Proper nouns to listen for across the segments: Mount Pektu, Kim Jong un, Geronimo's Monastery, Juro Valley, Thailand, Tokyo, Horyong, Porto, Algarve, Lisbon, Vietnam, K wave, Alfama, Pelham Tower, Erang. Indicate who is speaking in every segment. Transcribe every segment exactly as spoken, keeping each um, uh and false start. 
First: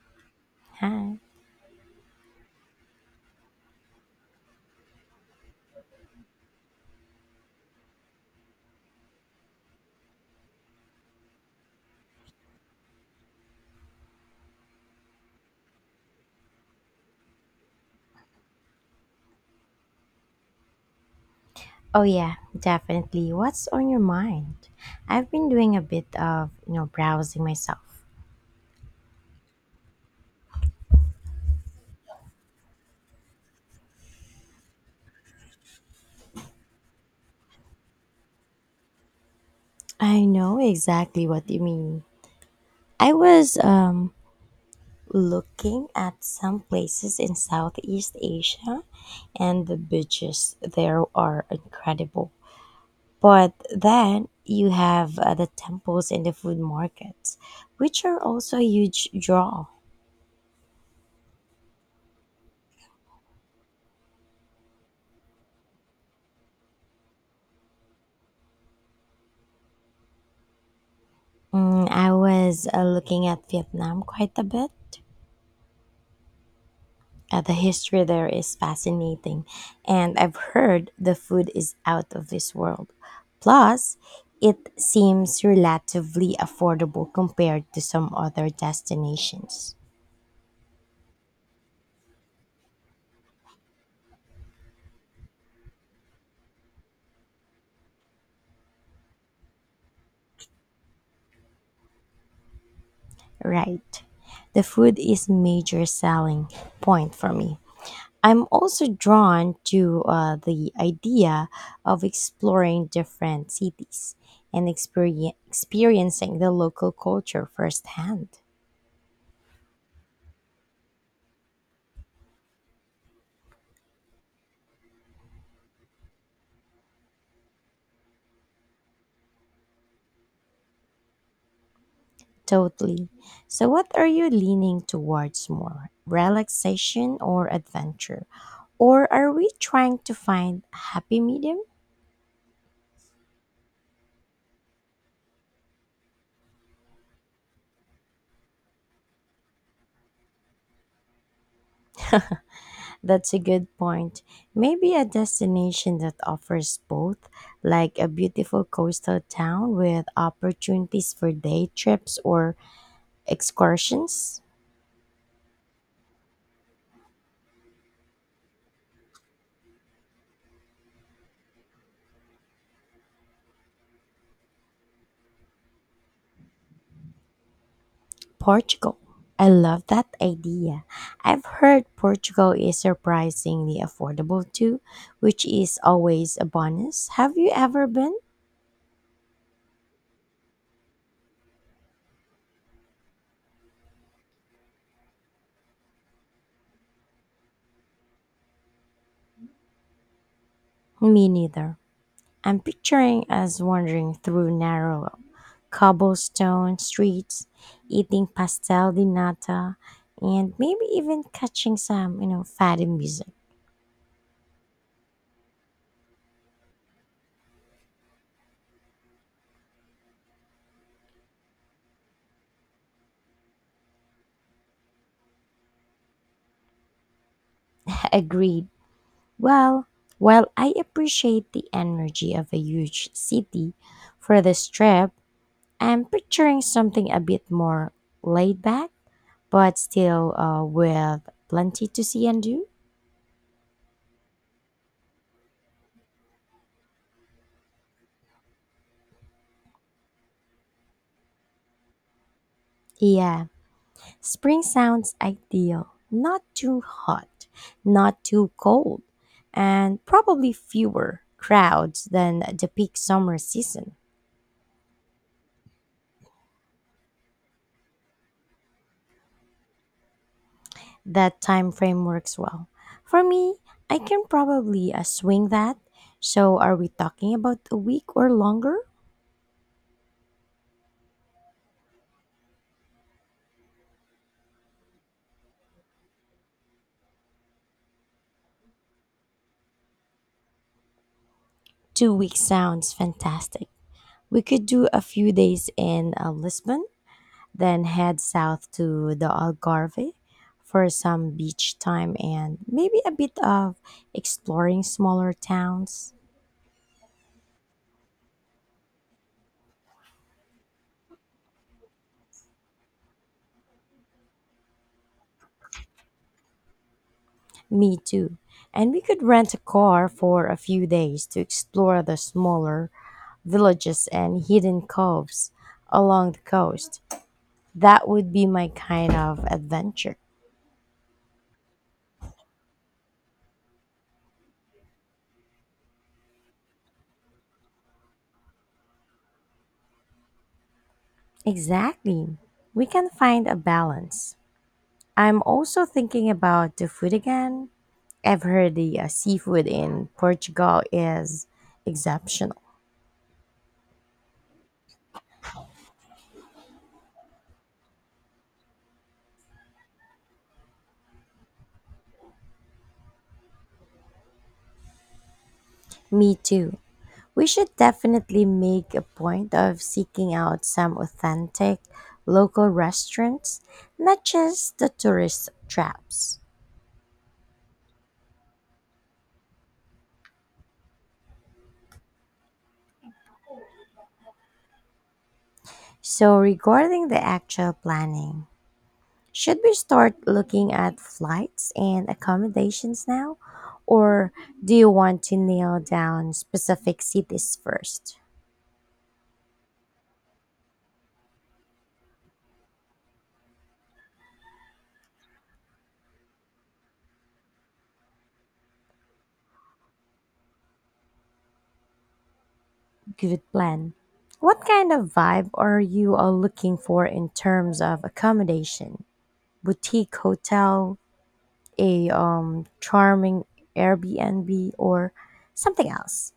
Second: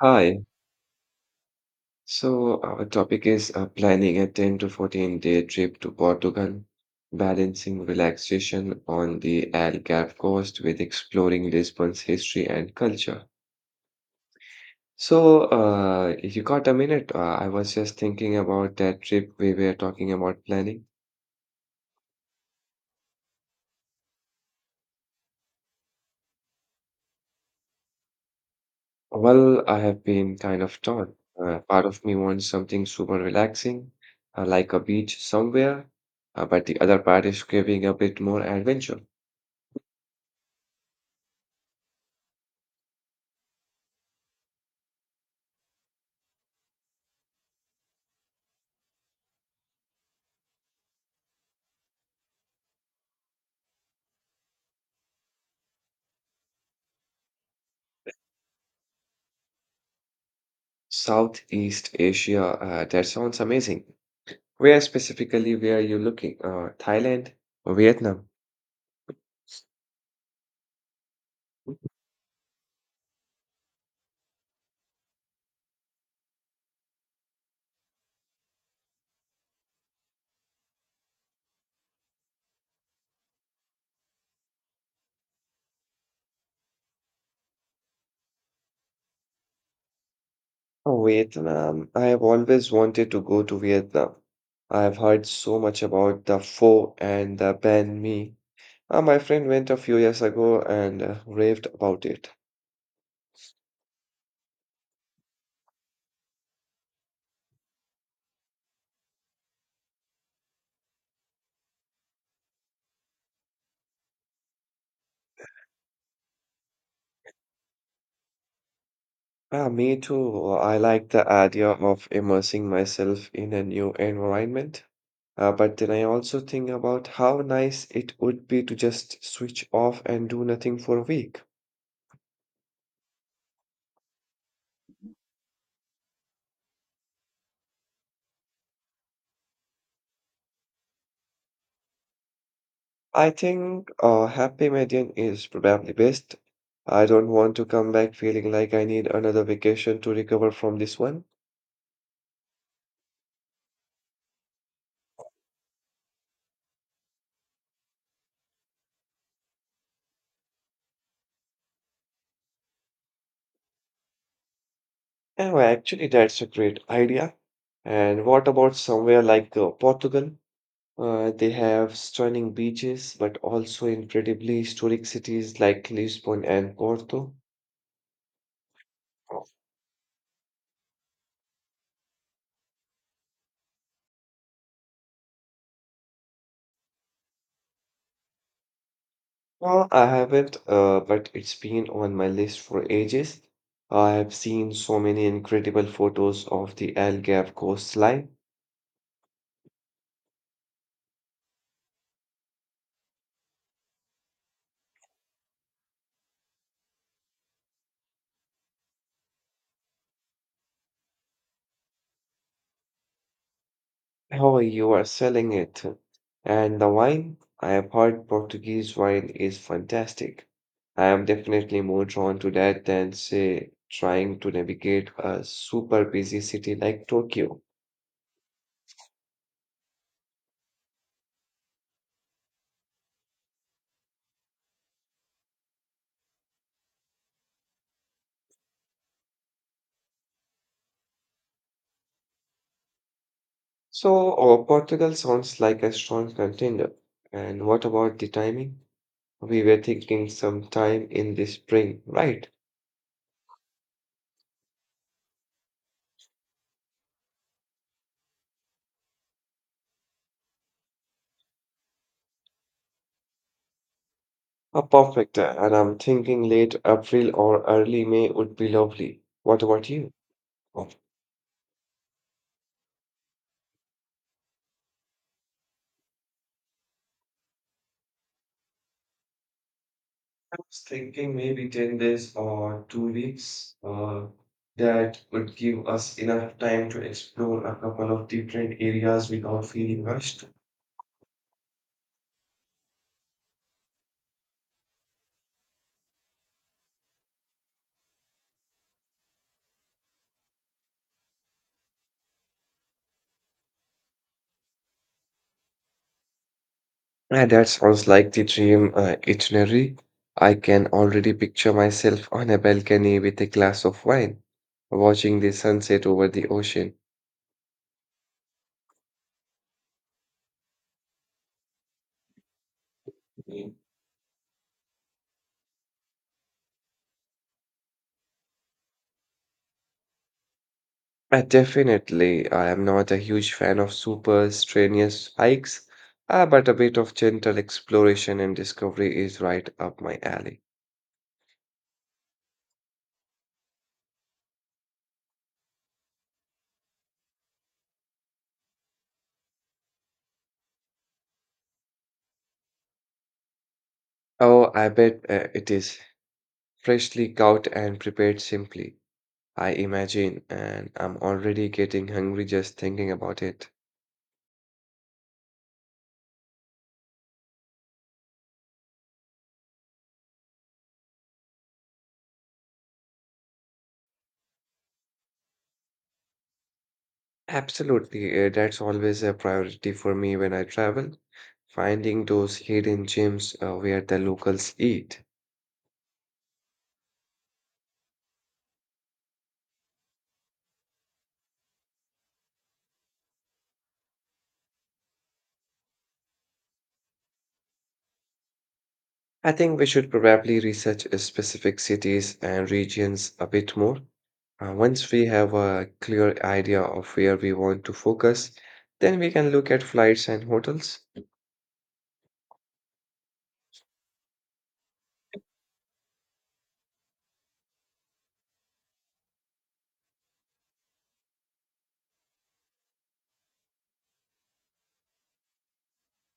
Speaker 1: Hi.
Speaker 2: Hi.
Speaker 1: So our topic is uh, planning a ten to fourteen day trip to Portugal, balancing relaxation on the Algarve coast with exploring Lisbon's history and culture. So, uh, if you got a minute, uh, I was just thinking about that trip we were talking about planning.
Speaker 2: Oh yeah, definitely. What's on your mind? I've been doing a bit of, you know, browsing myself.
Speaker 1: Well, I have been kind of torn. Uh, part of me wants something super relaxing, uh, like a beach somewhere, uh, but the other part is craving a bit more adventure.
Speaker 2: I know exactly what you mean. I was um looking at some places in Southeast Asia, and the beaches there are incredible. But then you have uh, the temples and the food markets, which are also a huge draw.
Speaker 1: Southeast Asia, uh, that sounds amazing. Where specifically were you looking? Uh, Thailand or Vietnam?
Speaker 2: Mm, I was uh, looking at Vietnam quite a bit. Uh, the history there is fascinating, and I've heard the food is out of this world. Plus, it seems relatively affordable compared to some other destinations.
Speaker 1: Oh, Vietnam. I have always wanted to go to Vietnam. I have heard so much about the pho and the banh mi. Uh, my friend went a few years ago and uh, raved about it.
Speaker 2: Right. The food is major selling point for me. I'm also drawn to uh, the idea of exploring different cities and experien experiencing the local culture firsthand.
Speaker 1: Ah, me too. Well, I like the idea of immersing myself in a new environment. Uh, but then I also think about how nice it would be to just switch off and do nothing for a week.
Speaker 2: Totally. So, what are you leaning towards more? Relaxation or adventure? Or are we trying to find a happy medium?
Speaker 1: I think uh, happy median is probably best. I don't want to come back feeling like I need another vacation to recover from this one.
Speaker 2: That's a good point. Maybe a destination that offers both, like a beautiful coastal town with opportunities for day trips or excursions?
Speaker 1: Oh, actually, that's a great idea. And what about somewhere like uh, Portugal? Uh, they have stunning beaches, but also incredibly historic cities like Lisbon and Porto.
Speaker 2: Portugal. I love that idea. I've heard Portugal is surprisingly affordable too, which is always a bonus. Have you ever been?
Speaker 1: No, I haven't, uh, but it's been on my list for ages. I have seen so many incredible photos of the Algarve coastline.
Speaker 2: Me neither. I'm picturing us wandering through narrow cobblestone streets, eating pastel di nata, and maybe even catching some, you know, fatty music.
Speaker 1: Oh, you are selling it. And the wine? I have heard Portuguese wine is fantastic. I am definitely more drawn to that than, say, trying to navigate a super busy city like Tokyo.
Speaker 2: Agreed. Well, while I appreciate the energy of a huge city for the strip, I'm picturing something a bit more laid back, but still uh, with plenty to see and do.
Speaker 1: So, uh, Portugal sounds like a strong contender. And what about the timing? We were thinking sometime in the spring, right?
Speaker 2: Yeah, spring sounds ideal. Not too hot, not too cold, and probably fewer crowds than the peak summer season.
Speaker 1: Uh, perfect. uh, And I'm thinking late April or early May would be lovely. What about you? Oh,
Speaker 2: That time frame works well. For me, I can probably uh, swing that. So, are we talking about a week or longer?
Speaker 1: I was thinking maybe ten days or two weeks. Uh, that would give us enough time to explore a couple of different areas without feeling rushed.
Speaker 2: Two weeks sounds fantastic. We could do a few days in uh, Lisbon, then head south to the Algarve for some beach time and maybe a bit of exploring smaller towns.
Speaker 1: Yeah, that sounds like the dream uh, itinerary. I can already picture myself on a balcony with a glass of wine, watching the sunset over the ocean.
Speaker 2: Me too. And we could rent a car for a few days to explore the smaller
Speaker 1: Mm.
Speaker 2: villages and hidden coves along the coast. That would be my kind of adventure.
Speaker 1: Uh, definitely, I am not a huge fan of super strenuous hikes, uh, but a bit of gentle exploration and discovery is right up my alley.
Speaker 2: Exactly. We can find a balance. I'm also thinking about the food again. Ever the uh, seafood in Portugal is exceptional.
Speaker 1: Oh, I bet uh, it is freshly caught and prepared simply, I imagine, and I'm already getting hungry just thinking about it.
Speaker 2: Me too. We should definitely make a point of seeking out some authentic local restaurants, not just the tourist traps.
Speaker 1: Absolutely, uh, that's always a priority for me when I travel, finding those hidden gems uh, where the locals eat.
Speaker 2: So, regarding the actual planning, should we start looking at flights and accommodations now? Or do you want to nail down specific cities first?
Speaker 1: I think we should probably research uh, specific cities and regions a bit more. Uh, once we have a clear idea of where we want to focus, then we can look at flights and hotels.
Speaker 2: Good plan. What kind of vibe are you all looking for in terms of accommodation? Boutique hotel, a um, charming Airbnb, or something else?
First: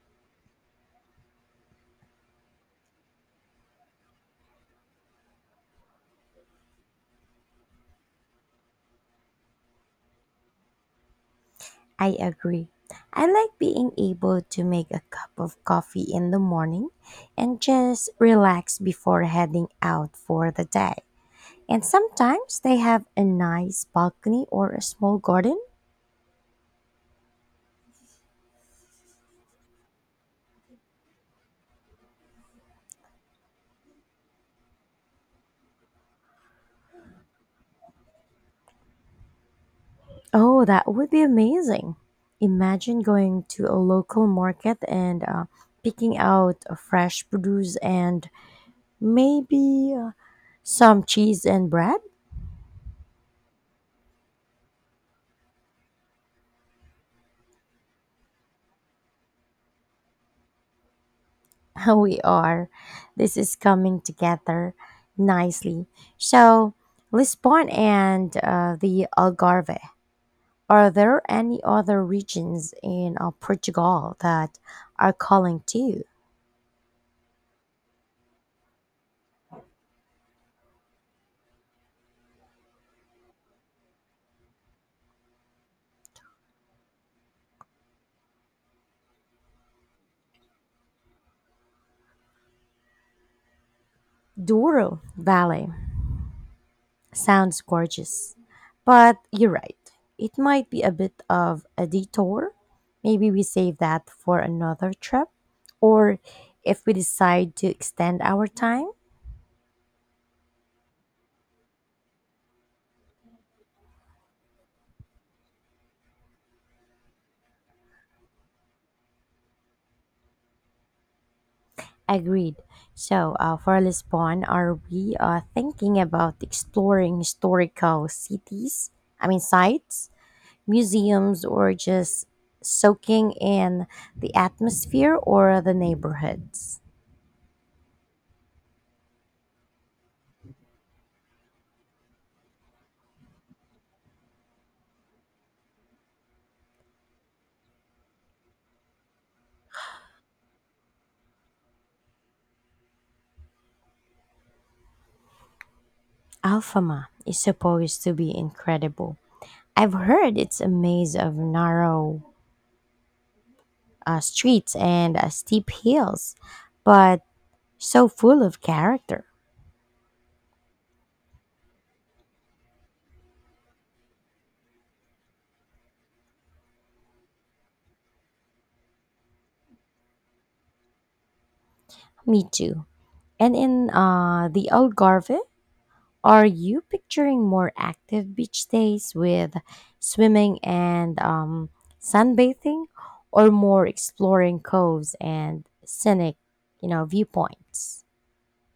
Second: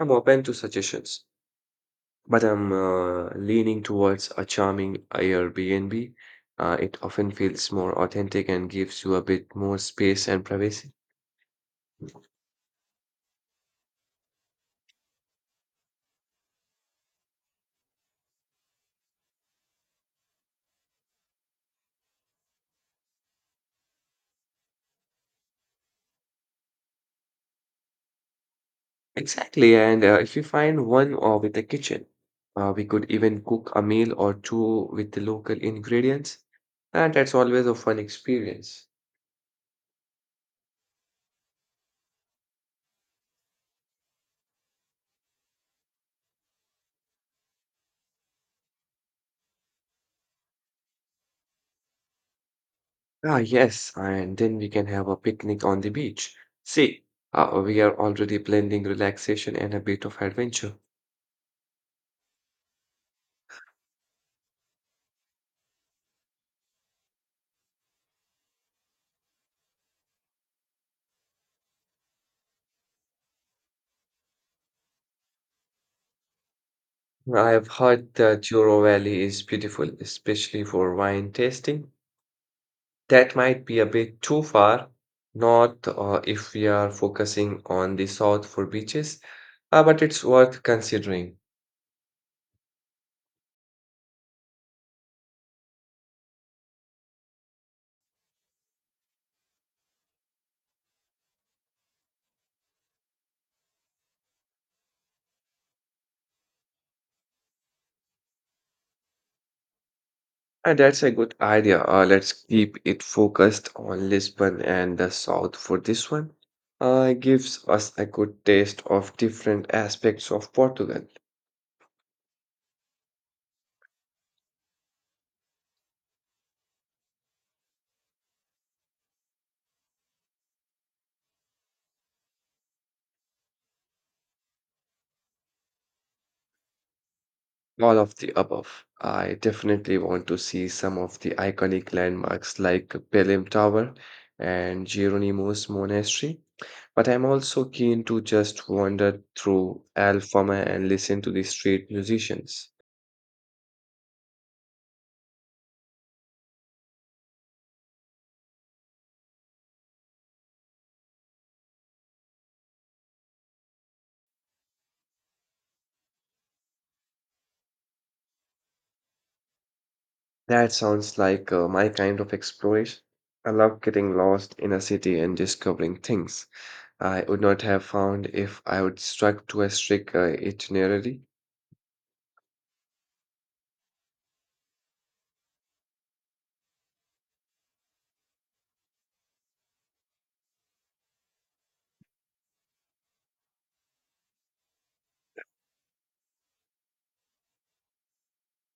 Speaker 1: I'm open to suggestions. But I'm uh, leaning towards a charming Airbnb. Uh, it often feels more authentic and gives you a bit more space and privacy.
Speaker 2: I agree. I like being able to make a cup of coffee in the morning and just relax before heading out for the day. And sometimes they have a nice balcony or a small garden.
Speaker 1: Exactly. And uh, if you find one uh, with a kitchen, uh, we could even cook a meal or two with the local ingredients. And that's always a fun experience.
Speaker 2: Oh, that would be amazing. Imagine going to a local market and uh, picking out a fresh produce and maybe uh, some cheese and bread.
Speaker 1: Ah, yes. And then we can have a picnic on the beach. See, uh, we are already blending relaxation and a bit of adventure.
Speaker 2: We are. This is coming together nicely. So, Lisbon and uh, the Algarve. Are there any other regions in uh, Portugal that are calling to you?
Speaker 1: I have heard that Juro Valley is beautiful, especially for wine tasting. That might be a bit too far north uh, if we are focusing on the south for beaches, uh, but it's worth considering.
Speaker 2: Douro Valley. Sounds gorgeous. But you're right. It might be a bit of a detour. Maybe we save that for another trip. Or if we decide to extend our time.
Speaker 1: And that's a good idea. Uh, let's keep it focused on Lisbon and the south for this one. Uh, it gives us a good taste of different aspects of Portugal.
Speaker 2: Agreed. So, uh, for Lisbon, are we uh, thinking about exploring historical cities? I mean, sites, museums, or just soaking in the atmosphere or the neighborhoods?
Speaker 1: All of the above. I definitely want to see some of the iconic landmarks like Pelham Tower and Geronimo's Monastery, but I'm also keen to just wander through Alfama and listen to the street musicians.
Speaker 2: Alfama is supposed to be incredible. I've heard it's a maze of narrow uh, streets and uh, steep hills, but so full of character.
Speaker 1: That sounds like uh, my kind of exploration. I love getting lost in a city and discovering things I would not have found if I would stuck to a strict uh, itinerary.
Speaker 2: Me too. And in uh, the Algarve, are you picturing more active beach days with swimming and um, sunbathing, or more exploring coves and scenic, you know, viewpoints?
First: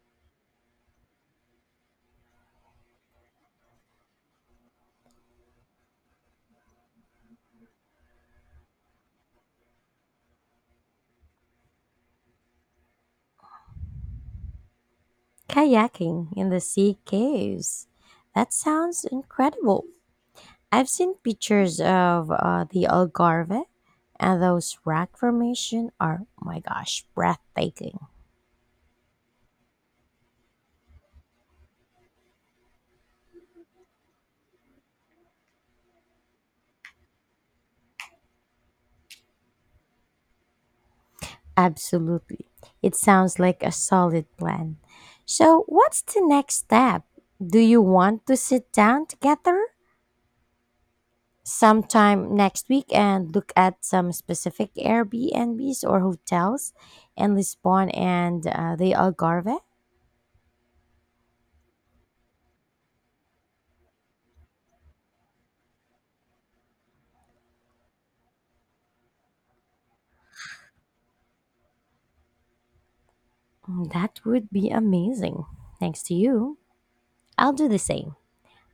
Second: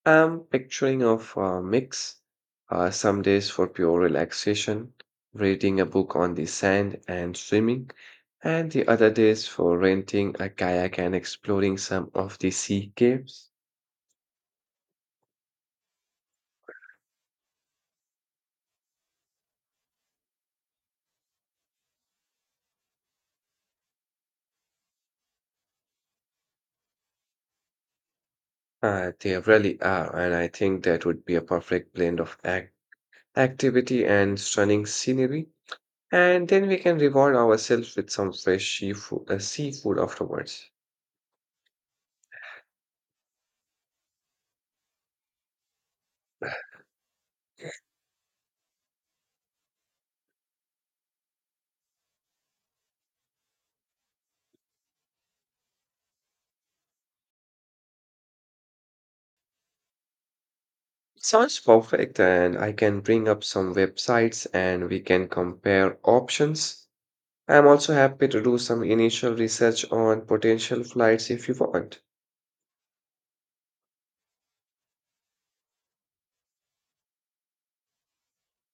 Speaker 1: I'm picturing of a mix, uh, some days for pure relaxation, reading a book on the sand and swimming, and the other days for renting a kayak and exploring some of the sea caves.
Speaker 2: Kayaking in the sea caves. That sounds incredible. I've seen pictures of uh, the Algarve, and those rock formation are, my gosh, breathtaking.
Speaker 1: Uh, they really are, and I think that would be a perfect blend of act activity and stunning scenery. And then we can reward ourselves with some fresh seafood, uh, seafood afterwards.
Speaker 2: Absolutely. It sounds like a solid plan. So, what's the next step? Do you want to sit down together sometime next week and look at some specific Airbnbs or hotels in Lisbon and uh, the Algarve?
Speaker 1: Sounds perfect, and I can bring up some websites and we can compare options. I'm also happy to do some initial research on potential flights if you want.
Speaker 2: Mm, that would be amazing. Thanks to you. I'll do the same.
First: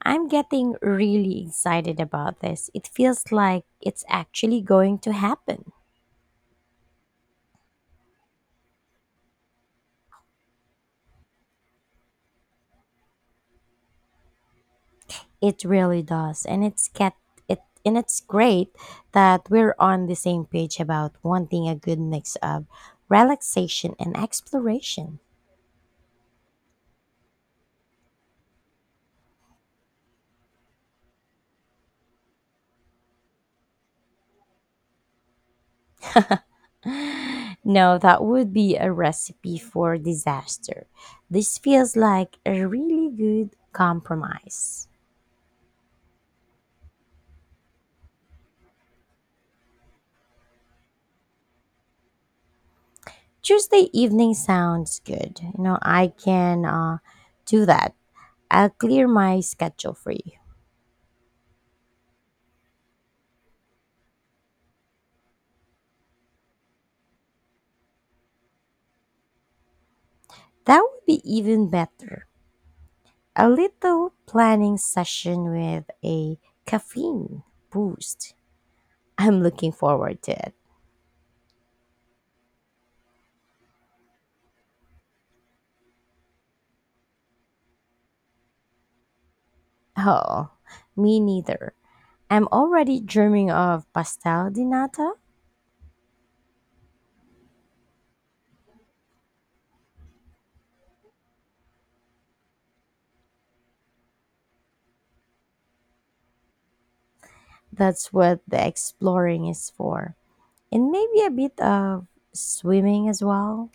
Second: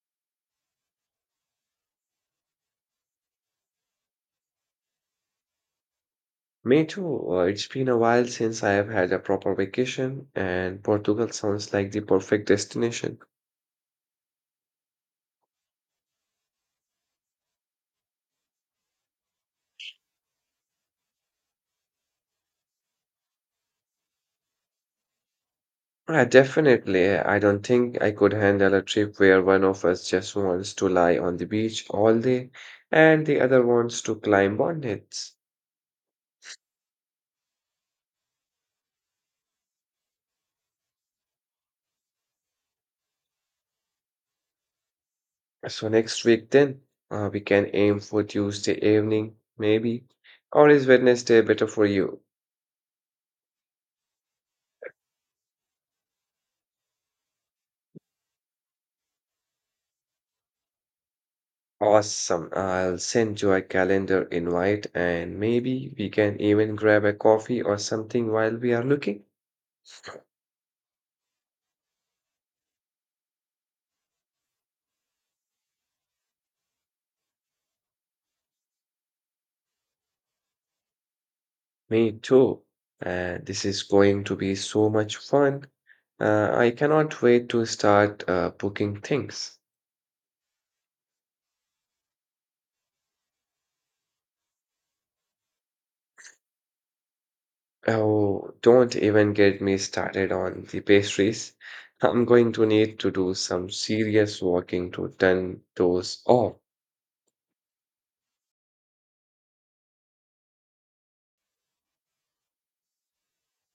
Speaker 2: I'm getting really excited about this. It feels like it's actually going to happen.
Speaker 1: Me too. uh, It's been a while since I have had a proper vacation, and Portugal sounds like the perfect destination.
Speaker 2: It really does. And it's get it and it's great that we're on the same page about wanting a good mix of relaxation and exploration.
Speaker 1: Yeah, definitely. I don't think I could handle a trip where one of us just wants to lie on the beach all day and the other wants to climb on it.
Speaker 2: No, that would be a recipe for disaster. This feels like a really good compromise.
Speaker 1: So next week then, uh, we can aim for Tuesday evening, maybe. Or is Wednesday better for you?
Speaker 2: Tuesday evening sounds good. You know, I can uh, do that. I'll clear my schedule for you.
Speaker 1: Awesome. I'll send you a calendar invite and maybe we can even grab a coffee or something while we are looking.
Speaker 2: That would be even better. A little planning session with a caffeine boost. I'm looking forward to it.
Speaker 1: Me too. Uh, this is going to be so much fun. Uh, I cannot wait to start uh, booking things.
Speaker 2: Oh, me neither. I'm already dreaming of pastel di nata.
Speaker 1: Oh, don't even get me started on the pastries. I'm going to need to do some serious walking to turn those off.
Speaker 2: That's what the exploring is for. And maybe a bit of swimming as well.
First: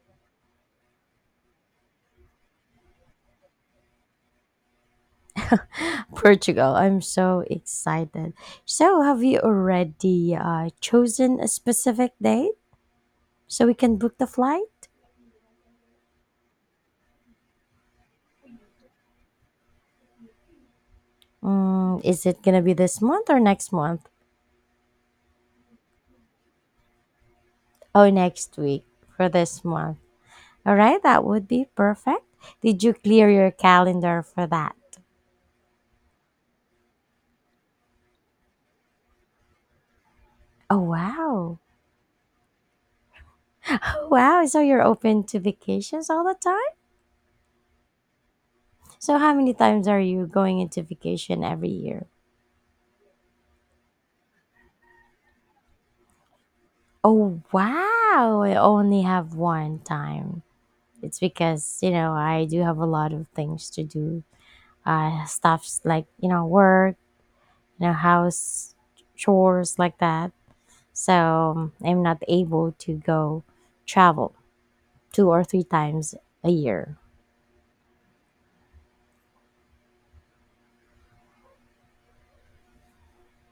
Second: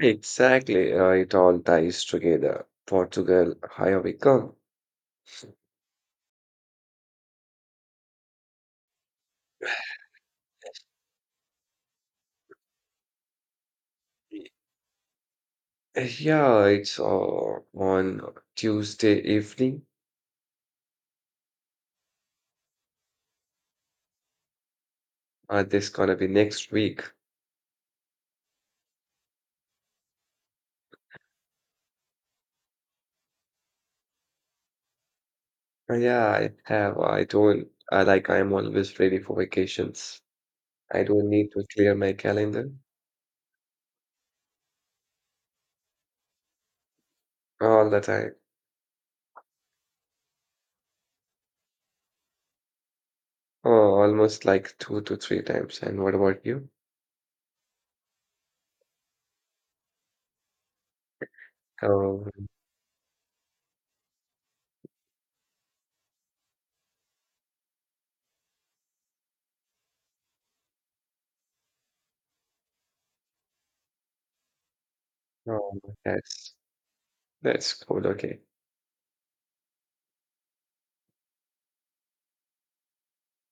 Speaker 1: Exactly, uh, it all ties together. Portugal, here we come.
Speaker 2: Portugal, I'm so excited. So, have you already uh, chosen a specific date? So we can book the flight?
Speaker 1: Uh, Yeah, it's uh, on Tuesday evening.
Speaker 2: Mm, is it going to be this month or next month?
Speaker 1: Uh, this gonna be next week.
Speaker 2: Oh, next week for this month. All right, that would be perfect. Did you clear your calendar for that?
Speaker 1: Uh, Yeah, I have. I don't. I like. I'm always ready for vacations.
Speaker 2: Oh,
Speaker 1: I don't need
Speaker 2: wow.
Speaker 1: to clear my calendar
Speaker 2: Oh, wow. So you're open to vacations all the time?
Speaker 1: all the time.
Speaker 2: So how many times are you going into vacation every year?
Speaker 1: Oh, almost like two to three times. And what about you?
Speaker 2: Oh, wow. I only have one time. It's because, you know,
Speaker 1: Oh,
Speaker 2: I do have a lot of things to do. Uh, stuffs like, you know, work, you know, house chores like that. So um, I'm not able to go travel two or three
Speaker 1: oh,
Speaker 2: times a
Speaker 1: that's
Speaker 2: year.
Speaker 1: that's cool. Okay.